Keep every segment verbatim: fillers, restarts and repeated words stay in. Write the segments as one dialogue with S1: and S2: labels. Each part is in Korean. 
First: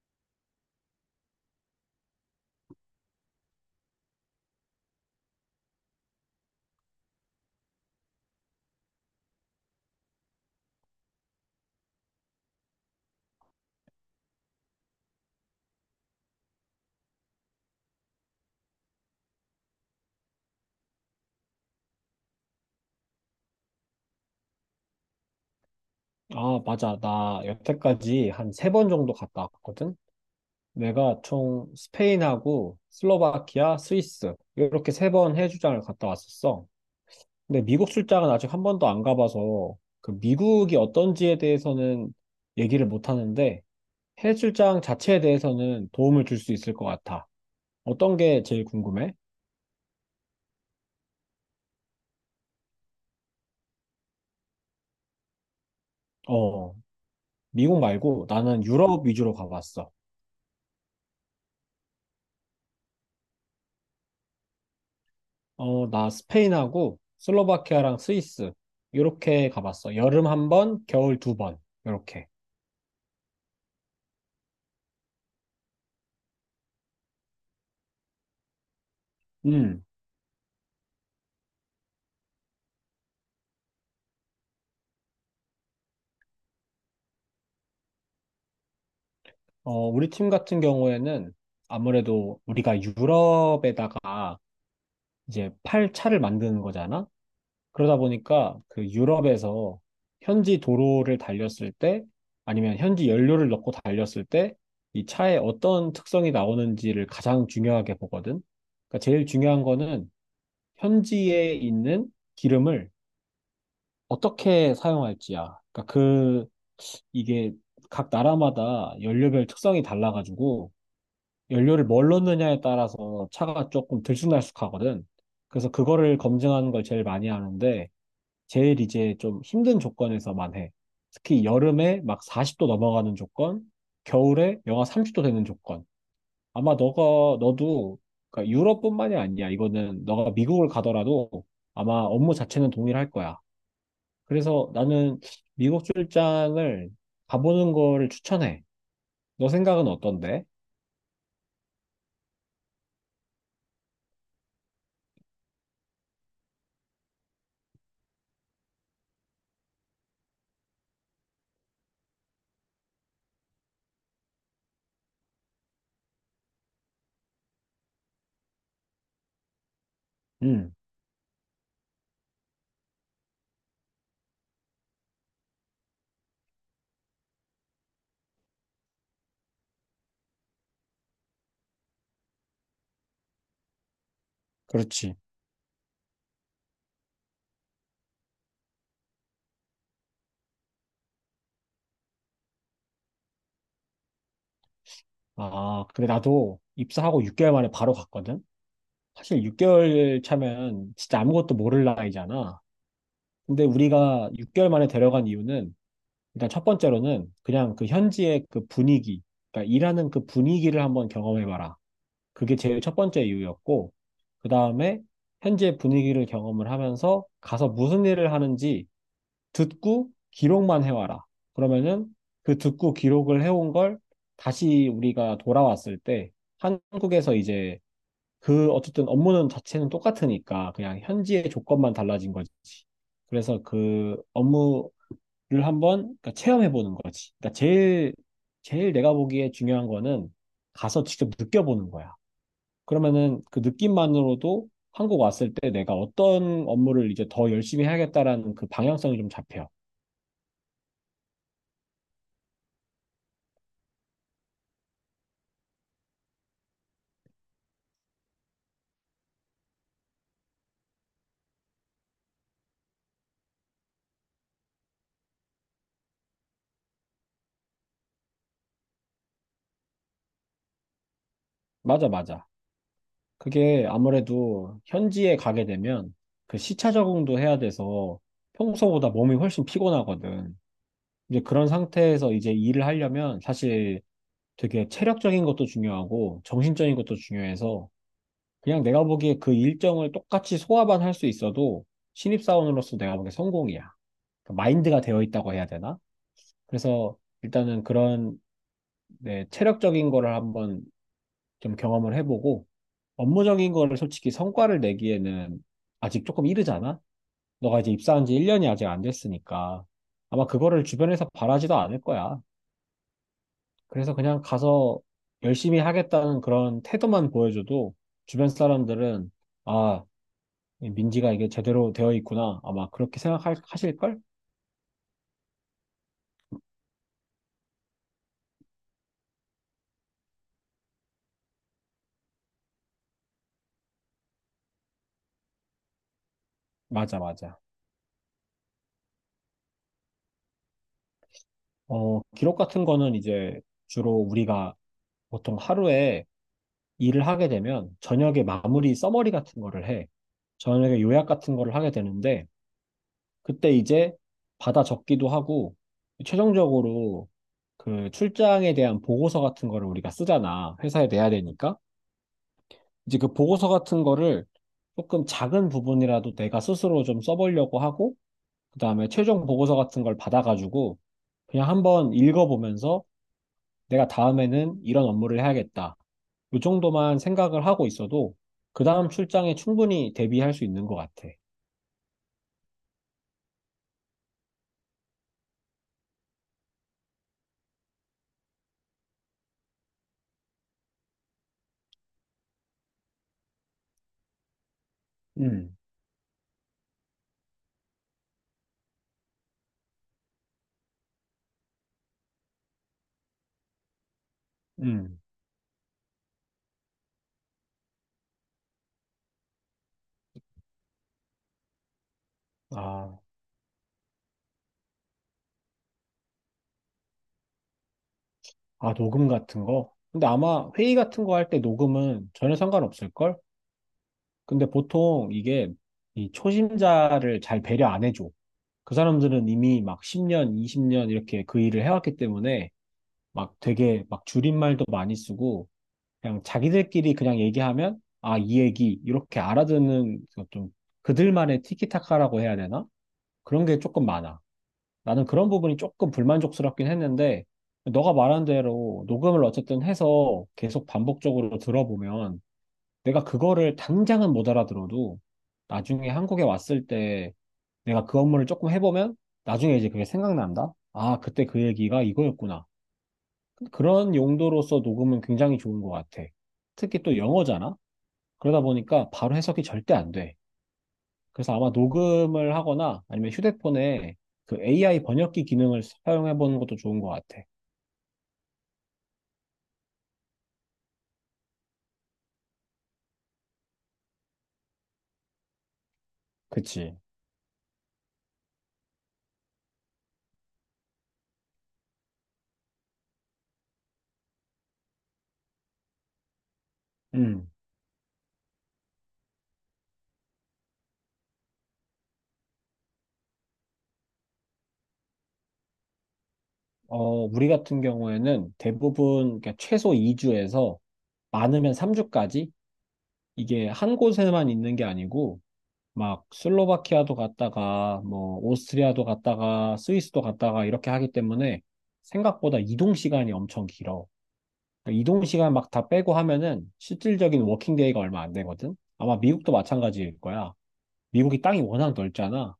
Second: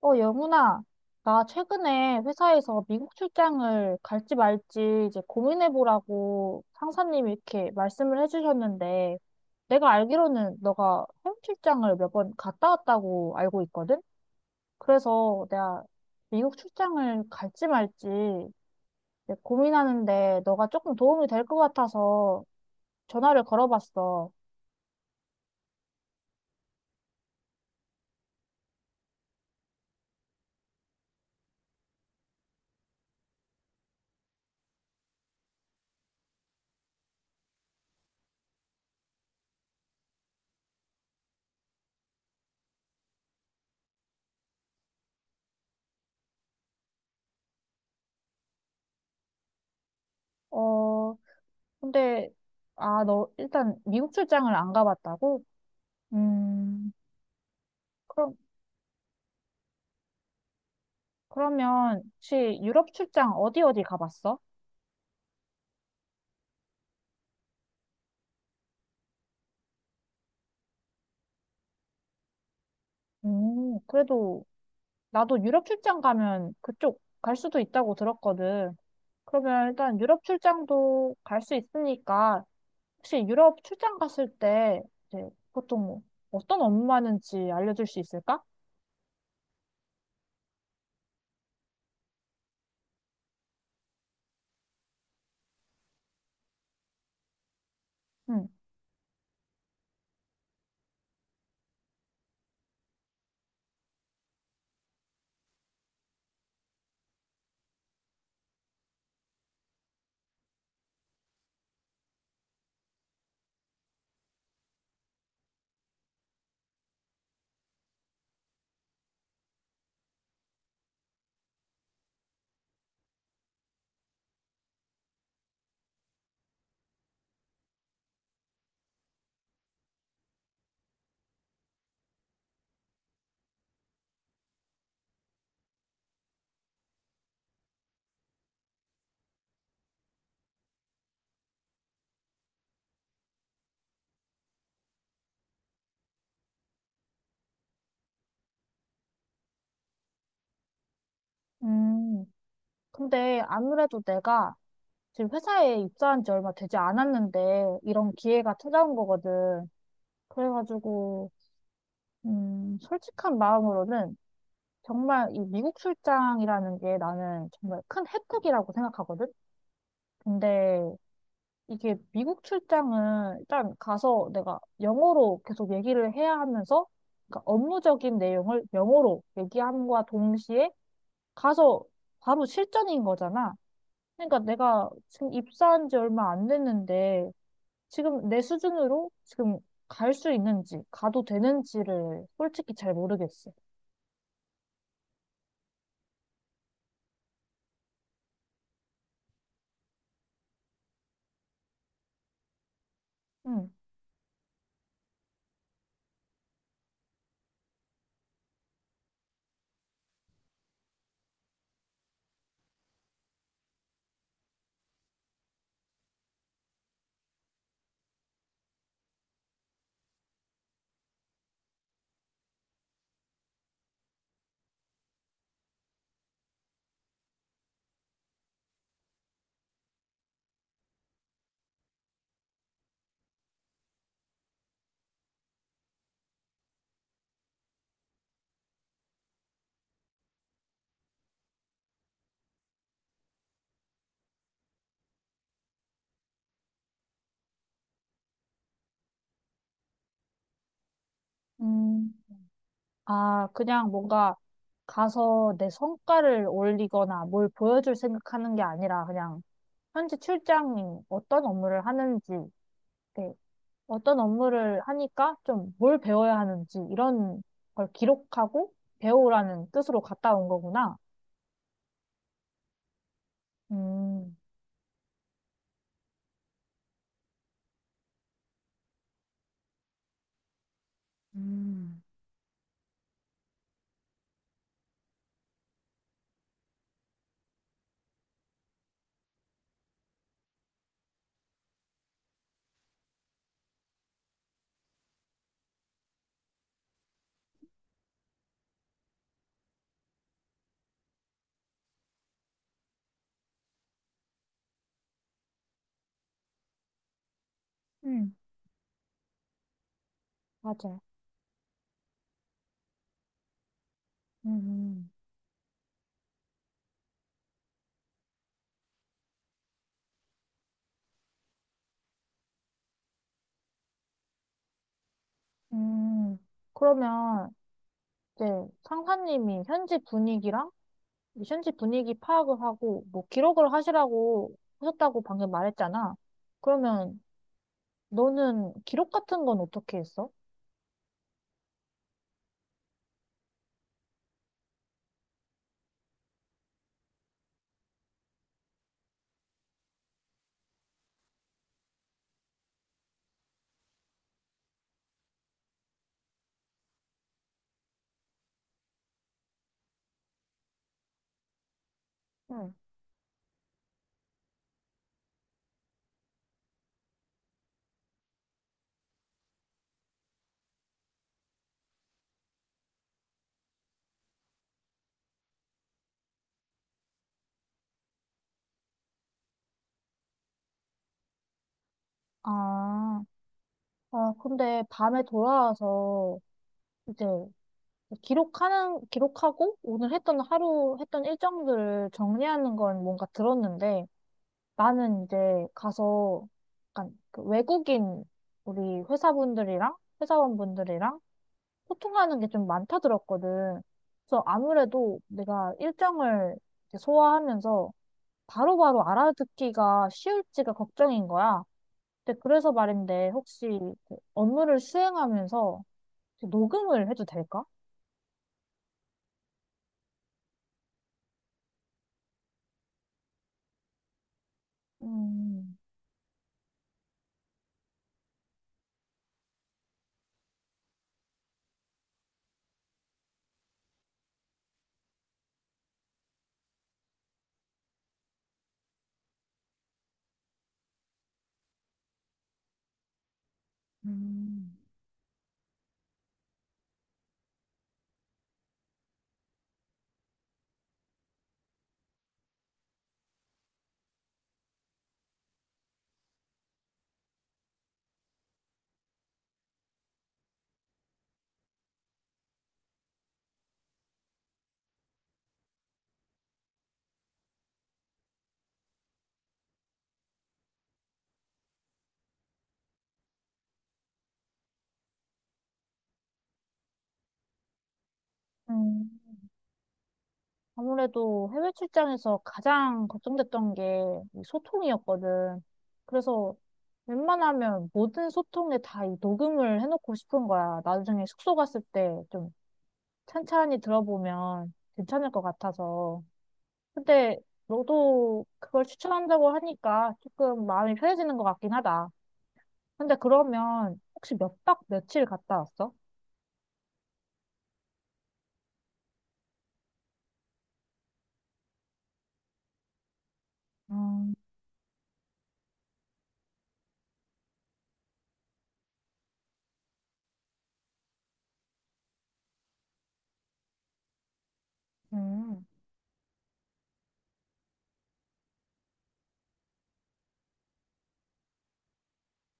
S1: 어, 영문아, 나 최근에 회사에서 미국 출장을 갈지 말지 이제 고민해보라고 상사님이 이렇게 말씀을 해주셨는데, 내가 알기로는 너가 해외 출장을 몇 번 갔다 왔다고 알고 있거든? 그래서 내가 미국 출장을 갈지 말지 이제 고민하는데 너가 조금 도움이 될 것 같아서 전화를 걸어봤어.
S2: 아, 맞아. 나 여태까지 한 세 번 정도 갔다 왔거든? 내가 총 스페인하고 슬로바키아, 스위스 이렇게 세 번 해외출장을 갔다 왔었어. 근데 미국 출장은 아직 한 번도 안 가봐서 그 미국이 어떤지에 대해서는 얘기를 못 하는데 해외출장 자체에 대해서는 도움을 줄 수 있을 것 같아. 어떤 게 제일 궁금해?
S1: 어, 근데, 아, 너 일단 미국 출장을 안 가봤다고?
S2: 어,
S1: 음.
S2: 미국 말고
S1: 그럼
S2: 나는 유럽 위주로 가봤어.
S1: 그러면 혹시 유럽 출장 어디 어디 가봤어?
S2: 어, 나 스페인하고 슬로바키아랑 스위스 이렇게 가봤어. 여름 한 번, 겨울 두 번. 이렇게.
S1: 음, 그래도 나도 유럽 출장 가면 그쪽 갈 수도 있다고 들었거든. 그러면
S2: 음.
S1: 일단 유럽 출장도 갈 수 있으니까 혹시 유럽 출장 갔을 때 이제 보통 뭐 어떤 업무하는지 알려줄 수 있을까?
S2: 어, 우리 팀 같은 경우에는 아무래도 우리가 유럽에다가 이제 팔 차를 만드는 거잖아. 그러다
S1: 응.
S2: 보니까 그 유럽에서 현지 도로를 달렸을 때 아니면 현지 연료를 넣고 달렸을 때 이 차에 어떤 특성이 나오는지를 가장 중요하게 보거든. 그러니까 제일 중요한 거는 현지에 있는 기름을 어떻게 사용할지야. 그러니까 그 이게 각 나라마다 연료별 특성이 달라가지고 연료를 뭘 넣느냐에 따라서 차가 조금 들쑥날쑥하거든. 그래서 그거를 검증하는 걸 제일 많이 하는데 제일 이제 좀 힘든 조건에서만 해. 특히 여름에 막 사십 도 넘어가는 조건, 겨울에 영하 삼십 도 되는 조건. 아마 너가 너도 그러니까 유럽뿐만이 아니야. 이거는 너가 미국을 가더라도 아마 업무 자체는 동일할 거야. 그래서 나는 미국 출장을 가보는 거를 추천해. 너 생각은 어떤데?
S1: 음, 근데 아무래도 내가 지금 회사에 입사한 지 얼마 되지 않았는데 이런 기회가 찾아온 거거든. 그래가지고 음, 솔직한 마음으로는 정말 이 미국 출장이라는 게 나는 정말 큰 혜택이라고 생각하거든?
S2: 음,
S1: 근데 이게 미국 출장은 일단 가서 내가 영어로 계속 얘기를 해야 하면서, 그러니까 업무적인 내용을 영어로 얘기함과 동시에 가서 바로 실전인 거잖아. 그러니까 내가
S2: 그렇지.
S1: 지금 입사한 지 얼마 안 됐는데 지금 내 수준으로 지금 갈 수 있는지 가도 되는지를 솔직히 잘 모르겠어.
S2: 아, 근데 나도 입사하고 육 개월 만에 바로 갔거든? 사실 육 개월 차면 진짜 아무것도 모를 나이잖아. 근데
S1: 응.
S2: 우리가 육 개월 만에 데려간 이유는 일단 첫 번째로는 그냥 그 현지의 그 분위기, 그러니까 일하는 그 분위기를 한번 경험해봐라. 그게 제일 첫 번째 이유였고, 그 다음에 현지의 분위기를 경험을 하면서 가서 무슨 일을 하는지 듣고 기록만 해와라. 그러면은 그 듣고 기록을 해온 걸 다시 우리가 돌아왔을 때 한국에서 이제 그 어쨌든 업무는 자체는 똑같으니까 그냥 현지의 조건만 달라진 거지. 그래서 그 업무를 한번 그러니까 체험해 보는 거지. 그러니까 제일 제일 내가 보기에 중요한 거는 가서 직접 느껴보는 거야. 그러면은 그 느낌만으로도 한국 왔을 때 내가 어떤 업무를 이제 더 열심히 해야겠다라는 그 방향성이 좀 잡혀.
S1: 음. 아, 그냥 뭔가 가서 내 성과를 올리거나 뭘 보여줄 생각하는 게 아니라, 그냥 현재 출장이 어떤 업무를 하는지, 네, 어떤 업무를 하니까 좀 뭘 배워야 하는지 이런 걸 기록하고 배우라는 뜻으로 갔다 온 거구나.
S2: 맞아, 맞아. 그게
S1: 음,
S2: 아무래도 현지에 가게 되면 그 시차 적응도 해야 돼서 평소보다 몸이 훨씬 피곤하거든. 이제 그런
S1: 음,
S2: 상태에서 이제 일을 하려면 사실 되게 체력적인 것도 중요하고 정신적인 것도 중요해서 그냥 내가 보기에 그 일정을 똑같이 소화만 할 수 있어도 신입사원으로서 내가 보기에 성공이야. 그 마인드가 되어 있다고 해야 되나? 그래서 일단은 그런 네, 체력적인 거를 한번 좀 경험을 해보고 업무적인 거를 솔직히 성과를 내기에는 아직 조금 이르잖아? 너가 이제 입사한
S1: 음,
S2: 지 일 년이 아직 안 됐으니까 아마 그거를
S1: 맞아.
S2: 주변에서 바라지도 않을 거야. 그래서 그냥 가서
S1: 음,
S2: 열심히 하겠다는 그런 태도만 보여줘도 주변 사람들은 아, 민지가 이게 제대로 되어 있구나. 아마 그렇게 생각하실걸?
S1: 음, 음, 그러면 이제 상사님이 현지 분위기랑 현지 분위기 파악을 하고 뭐 기록을 하시라고 하셨다고 방금 말했잖아.
S2: 맞아,
S1: 그러면
S2: 맞아.
S1: 너는 기록 같은 건 어떻게 했어?
S2: 어, 기록 같은 거는 이제 주로 우리가 보통 하루에 일을 하게 되면 저녁에 마무리 서머리 같은 거를 해. 저녁에 요약 같은 거를 하게 되는데 그때 이제 받아 적기도 하고 최종적으로 그 출장에 대한 보고서 같은 거를 우리가 쓰잖아. 회사에 내야 되니까.
S1: 응.
S2: 이제 그 보고서 같은 거를 조금 작은 부분이라도 내가 스스로 좀 써보려고 하고 그다음에 최종 보고서 같은 걸 받아가지고 그냥 한번 읽어보면서 내가 다음에는 이런 업무를 해야겠다. 이 정도만 생각을 하고 있어도 그 다음 출장에 충분히 대비할 수 있는 것 같아.
S1: 아, 아, 근데 밤에 돌아와서 이제 기록하는, 기록하고 오늘 했던 하루 했던 일정들을 정리하는 건 뭔가 들었는데, 나는 이제
S2: 음,
S1: 가서 약간 그 외국인 우리 회사분들이랑 회사원분들이랑 소통하는 게 좀 많다 들었거든. 그래서
S2: 음.
S1: 아무래도 내가 일정을 이제 소화하면서 바로바로 알아듣기가 쉬울지가 걱정인 거야. 근데 그래서
S2: 아,
S1: 말인데 혹시 그 업무를 수행하면서 혹시 녹음을 해도 될까?
S2: 아, 녹음 같은 거? 근데 아마 회의 같은 거 할 때 녹음은 전혀 상관없을걸? 근데 보통 이게
S1: 음,
S2: 이 초심자를 잘 배려 안 해줘. 그 사람들은 이미 막 십 년, 이십 년 이렇게 그 일을 해왔기 때문에 막 되게 막 줄임말도 많이 쓰고 그냥 자기들끼리 그냥 얘기하면 아, 이 얘기 이렇게 알아듣는 좀 그들만의 티키타카라고 해야 되나? 그런 게 조금 많아.
S1: 음.
S2: 나는 그런 부분이 조금 불만족스럽긴 했는데, 너가 말한 대로 녹음을 어쨌든 해서 계속 반복적으로 들어보면, 내가 그거를 당장은 못 알아들어도, 나중에 한국에 왔을 때 내가 그 업무를 조금 해보면, 나중에 이제 그게 생각난다? 아, 그때 그 얘기가 이거였구나. 그런 용도로서 녹음은 굉장히 좋은 것 같아. 특히 또 영어잖아? 그러다 보니까 바로 해석이 절대 안 돼. 그래서 아마 녹음을 하거나 아니면 휴대폰에 그 에이아이 번역기 기능을 사용해 보는 것도 좋은 것 같아.
S1: 음, 아무래도 해외 출장에서 가장 걱정됐던 게이 소통이었거든. 그래서
S2: 그치?
S1: 웬만하면 모든 소통에 다 이 녹음을 해놓고 싶은 거야. 나중에 숙소 갔을 때좀 찬찬히 들어보면 괜찮을 것 같아서. 근데
S2: 음.
S1: 너도 그걸 추천한다고 하니까 조금 마음이 편해지는 것 같긴 하다. 근데 그러면 혹시 몇 박 며칠 갔다 왔어?
S2: 어, 우리 같은 경우에는 대부분 그러니까 최소 이 주에서 많으면 삼 주까지 이게 한
S1: 음,
S2: 곳에만 있는 게 아니고 막 슬로바키아도 갔다가 뭐 오스트리아도 갔다가 스위스도 갔다가 이렇게 하기 때문에 생각보다 이동 시간이 엄청 길어. 그러니까 이동 시간
S1: 음,
S2: 막 다 빼고 하면은 실질적인 워킹 데이가 얼마 안 되거든. 아마 미국도 마찬가지일 거야. 미국이 땅이 워낙 넓잖아.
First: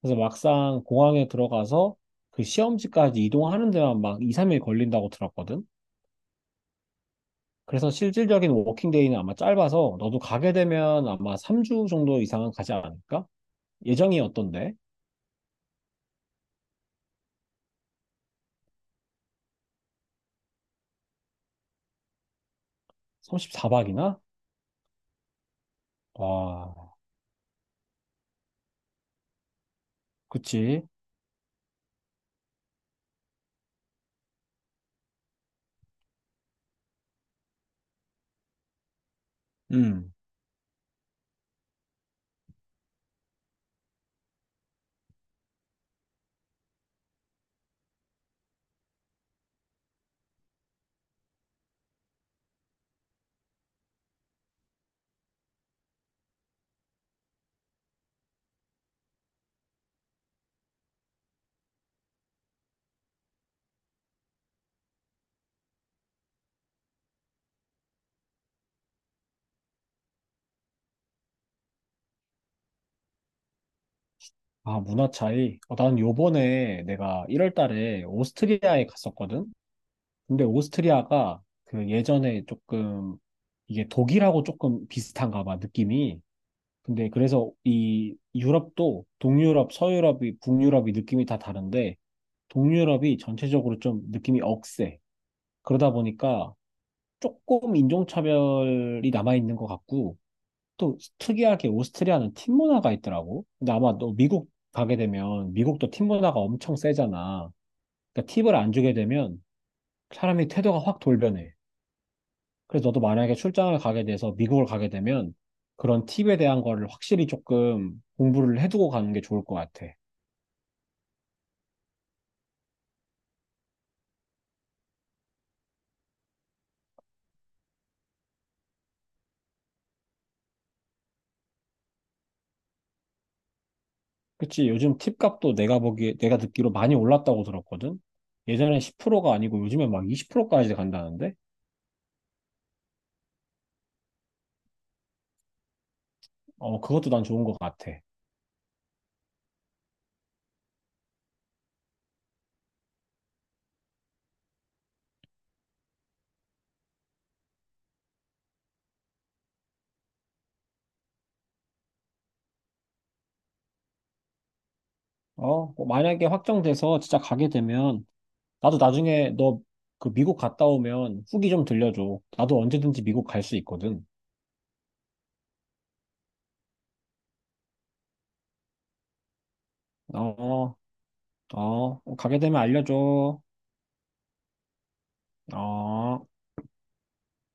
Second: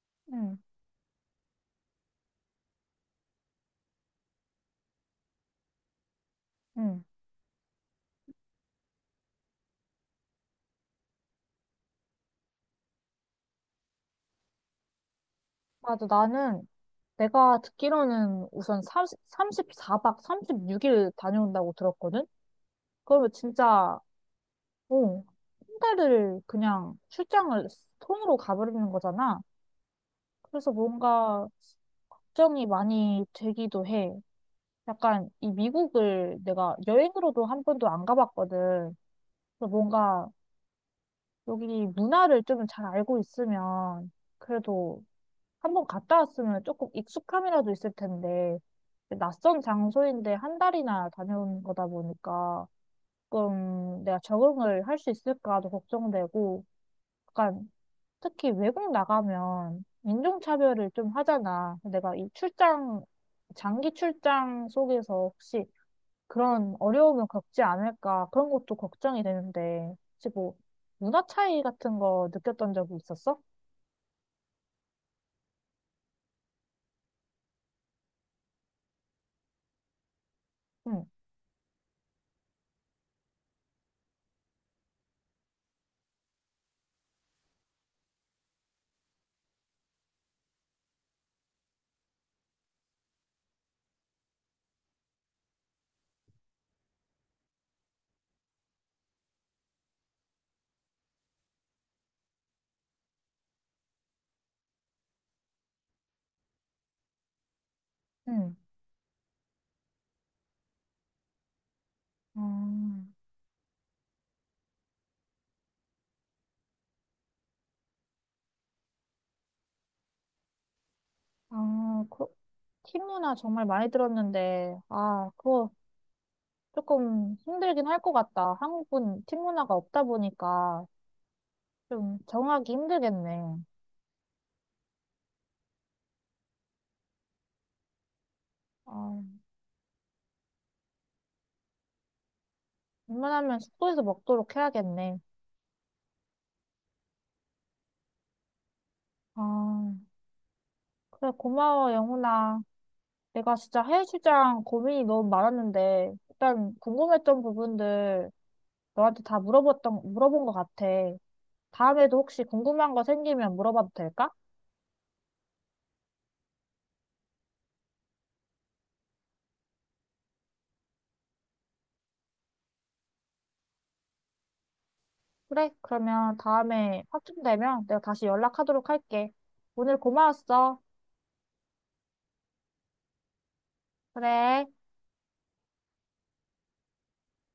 S2: 그래서
S1: 음,
S2: 막상 공항에 들어가서 그 시험지까지 이동하는 데만 막 이, 삼 일 걸린다고 들었거든.
S1: 음.
S2: 그래서 실질적인 워킹데이는 아마 짧아서 너도 가게 되면 아마 삼 주 정도 이상은 가지 않을까? 예정이 어떤데?
S1: 맞아. 나는 내가 듣기로는 우선 삼삼십사 박 삼십육 일 다녀온다고 들었거든? 그러면 진짜,
S2: 삼십사 박이나?
S1: 어, 한 달을
S2: 와,
S1: 그냥 출장을 통으로 가버리는 거잖아. 그래서
S2: 그치.
S1: 뭔가 걱정이 많이 되기도 해. 약간 이 미국을 내가 여행으로도 한 번도 안 가봤거든. 그래서
S2: 음.
S1: 뭔가 여기 문화를 좀 잘 알고 있으면, 그래도 한 번 갔다 왔으면 조금 익숙함이라도 있을 텐데 낯선 장소인데 한 달이나 다녀온 거다 보니까 조금 내가 적응을 할 수 있을까도 걱정되고, 약간 특히 외국 나가면 인종차별을 좀 하잖아. 내가 이 출장, 장기 출장 속에서 혹시 그런 어려움을 겪지 않을까, 그런 것도 걱정이 되는데 혹시 뭐 문화 차이 같은 거 느꼈던 적이 있었어?
S2: 아, 문화 차이. 어, 난 요번에 내가 일 월 달에 오스트리아에 갔었거든. 근데
S1: 응,
S2: 오스트리아가 그 예전에 조금 이게 독일하고 조금 비슷한가 봐, 느낌이. 근데 그래서 이 유럽도 동유럽, 서유럽이, 북유럽이 느낌이 다 다른데 동유럽이 전체적으로 좀 느낌이 억세. 그러다 보니까 조금 인종차별이 남아있는 것 같고 또 특이하게 오스트리아는 팀 문화가 있더라고. 근데 아마 너 미국 가게 되면 미국도 팀 문화가 엄청 세잖아. 그러니까
S1: 응.
S2: 팁을 안 주게 되면 사람이 태도가 확 돌변해. 그래서 너도
S1: 음,
S2: 만약에 출장을 가게 돼서 미국을 가게 되면 그런 팁에 대한 거를 확실히 조금 공부를 해두고 가는 게 좋을 것 같아.
S1: 아, 그, 팀 문화 정말 많이 들었는데, 아, 그거 조금 힘들긴 할 것 같다. 한국은 팀 문화가 없다 보니까 좀 적응하기 힘들겠네.
S2: 그치? 요즘 팁 값도 내가 보기 내가 듣기로 많이 올랐다고 들었거든? 예전에
S1: 아,
S2: 십 프로가 아니고 요즘엔 막 이십 프로까지 간다는데?
S1: 웬만하면 숙소에서 먹도록 해야겠네.
S2: 어, 그것도 난 좋은 것 같아.
S1: 아, 그래, 고마워, 영훈아. 내가 진짜 해외출장 고민이 너무 많았는데, 일단 궁금했던 부분들 너한테 다 물어봤던, 물어본 것 같아. 다음에도 혹시 궁금한 거 생기면 물어봐도 될까?
S2: 어, 뭐 만약에 확정돼서 진짜 가게 되면 나도 나중에 너 그 미국 갔다 오면 후기 좀 들려줘. 나도 언제든지 미국 갈 수 있거든.
S1: 그래, 그러면 다음에 확정되면 내가 다시 연락하도록 할게. 오늘
S2: 어,
S1: 고마웠어.
S2: 어, 가게 되면 알려줘.
S1: 그래.
S2: 어.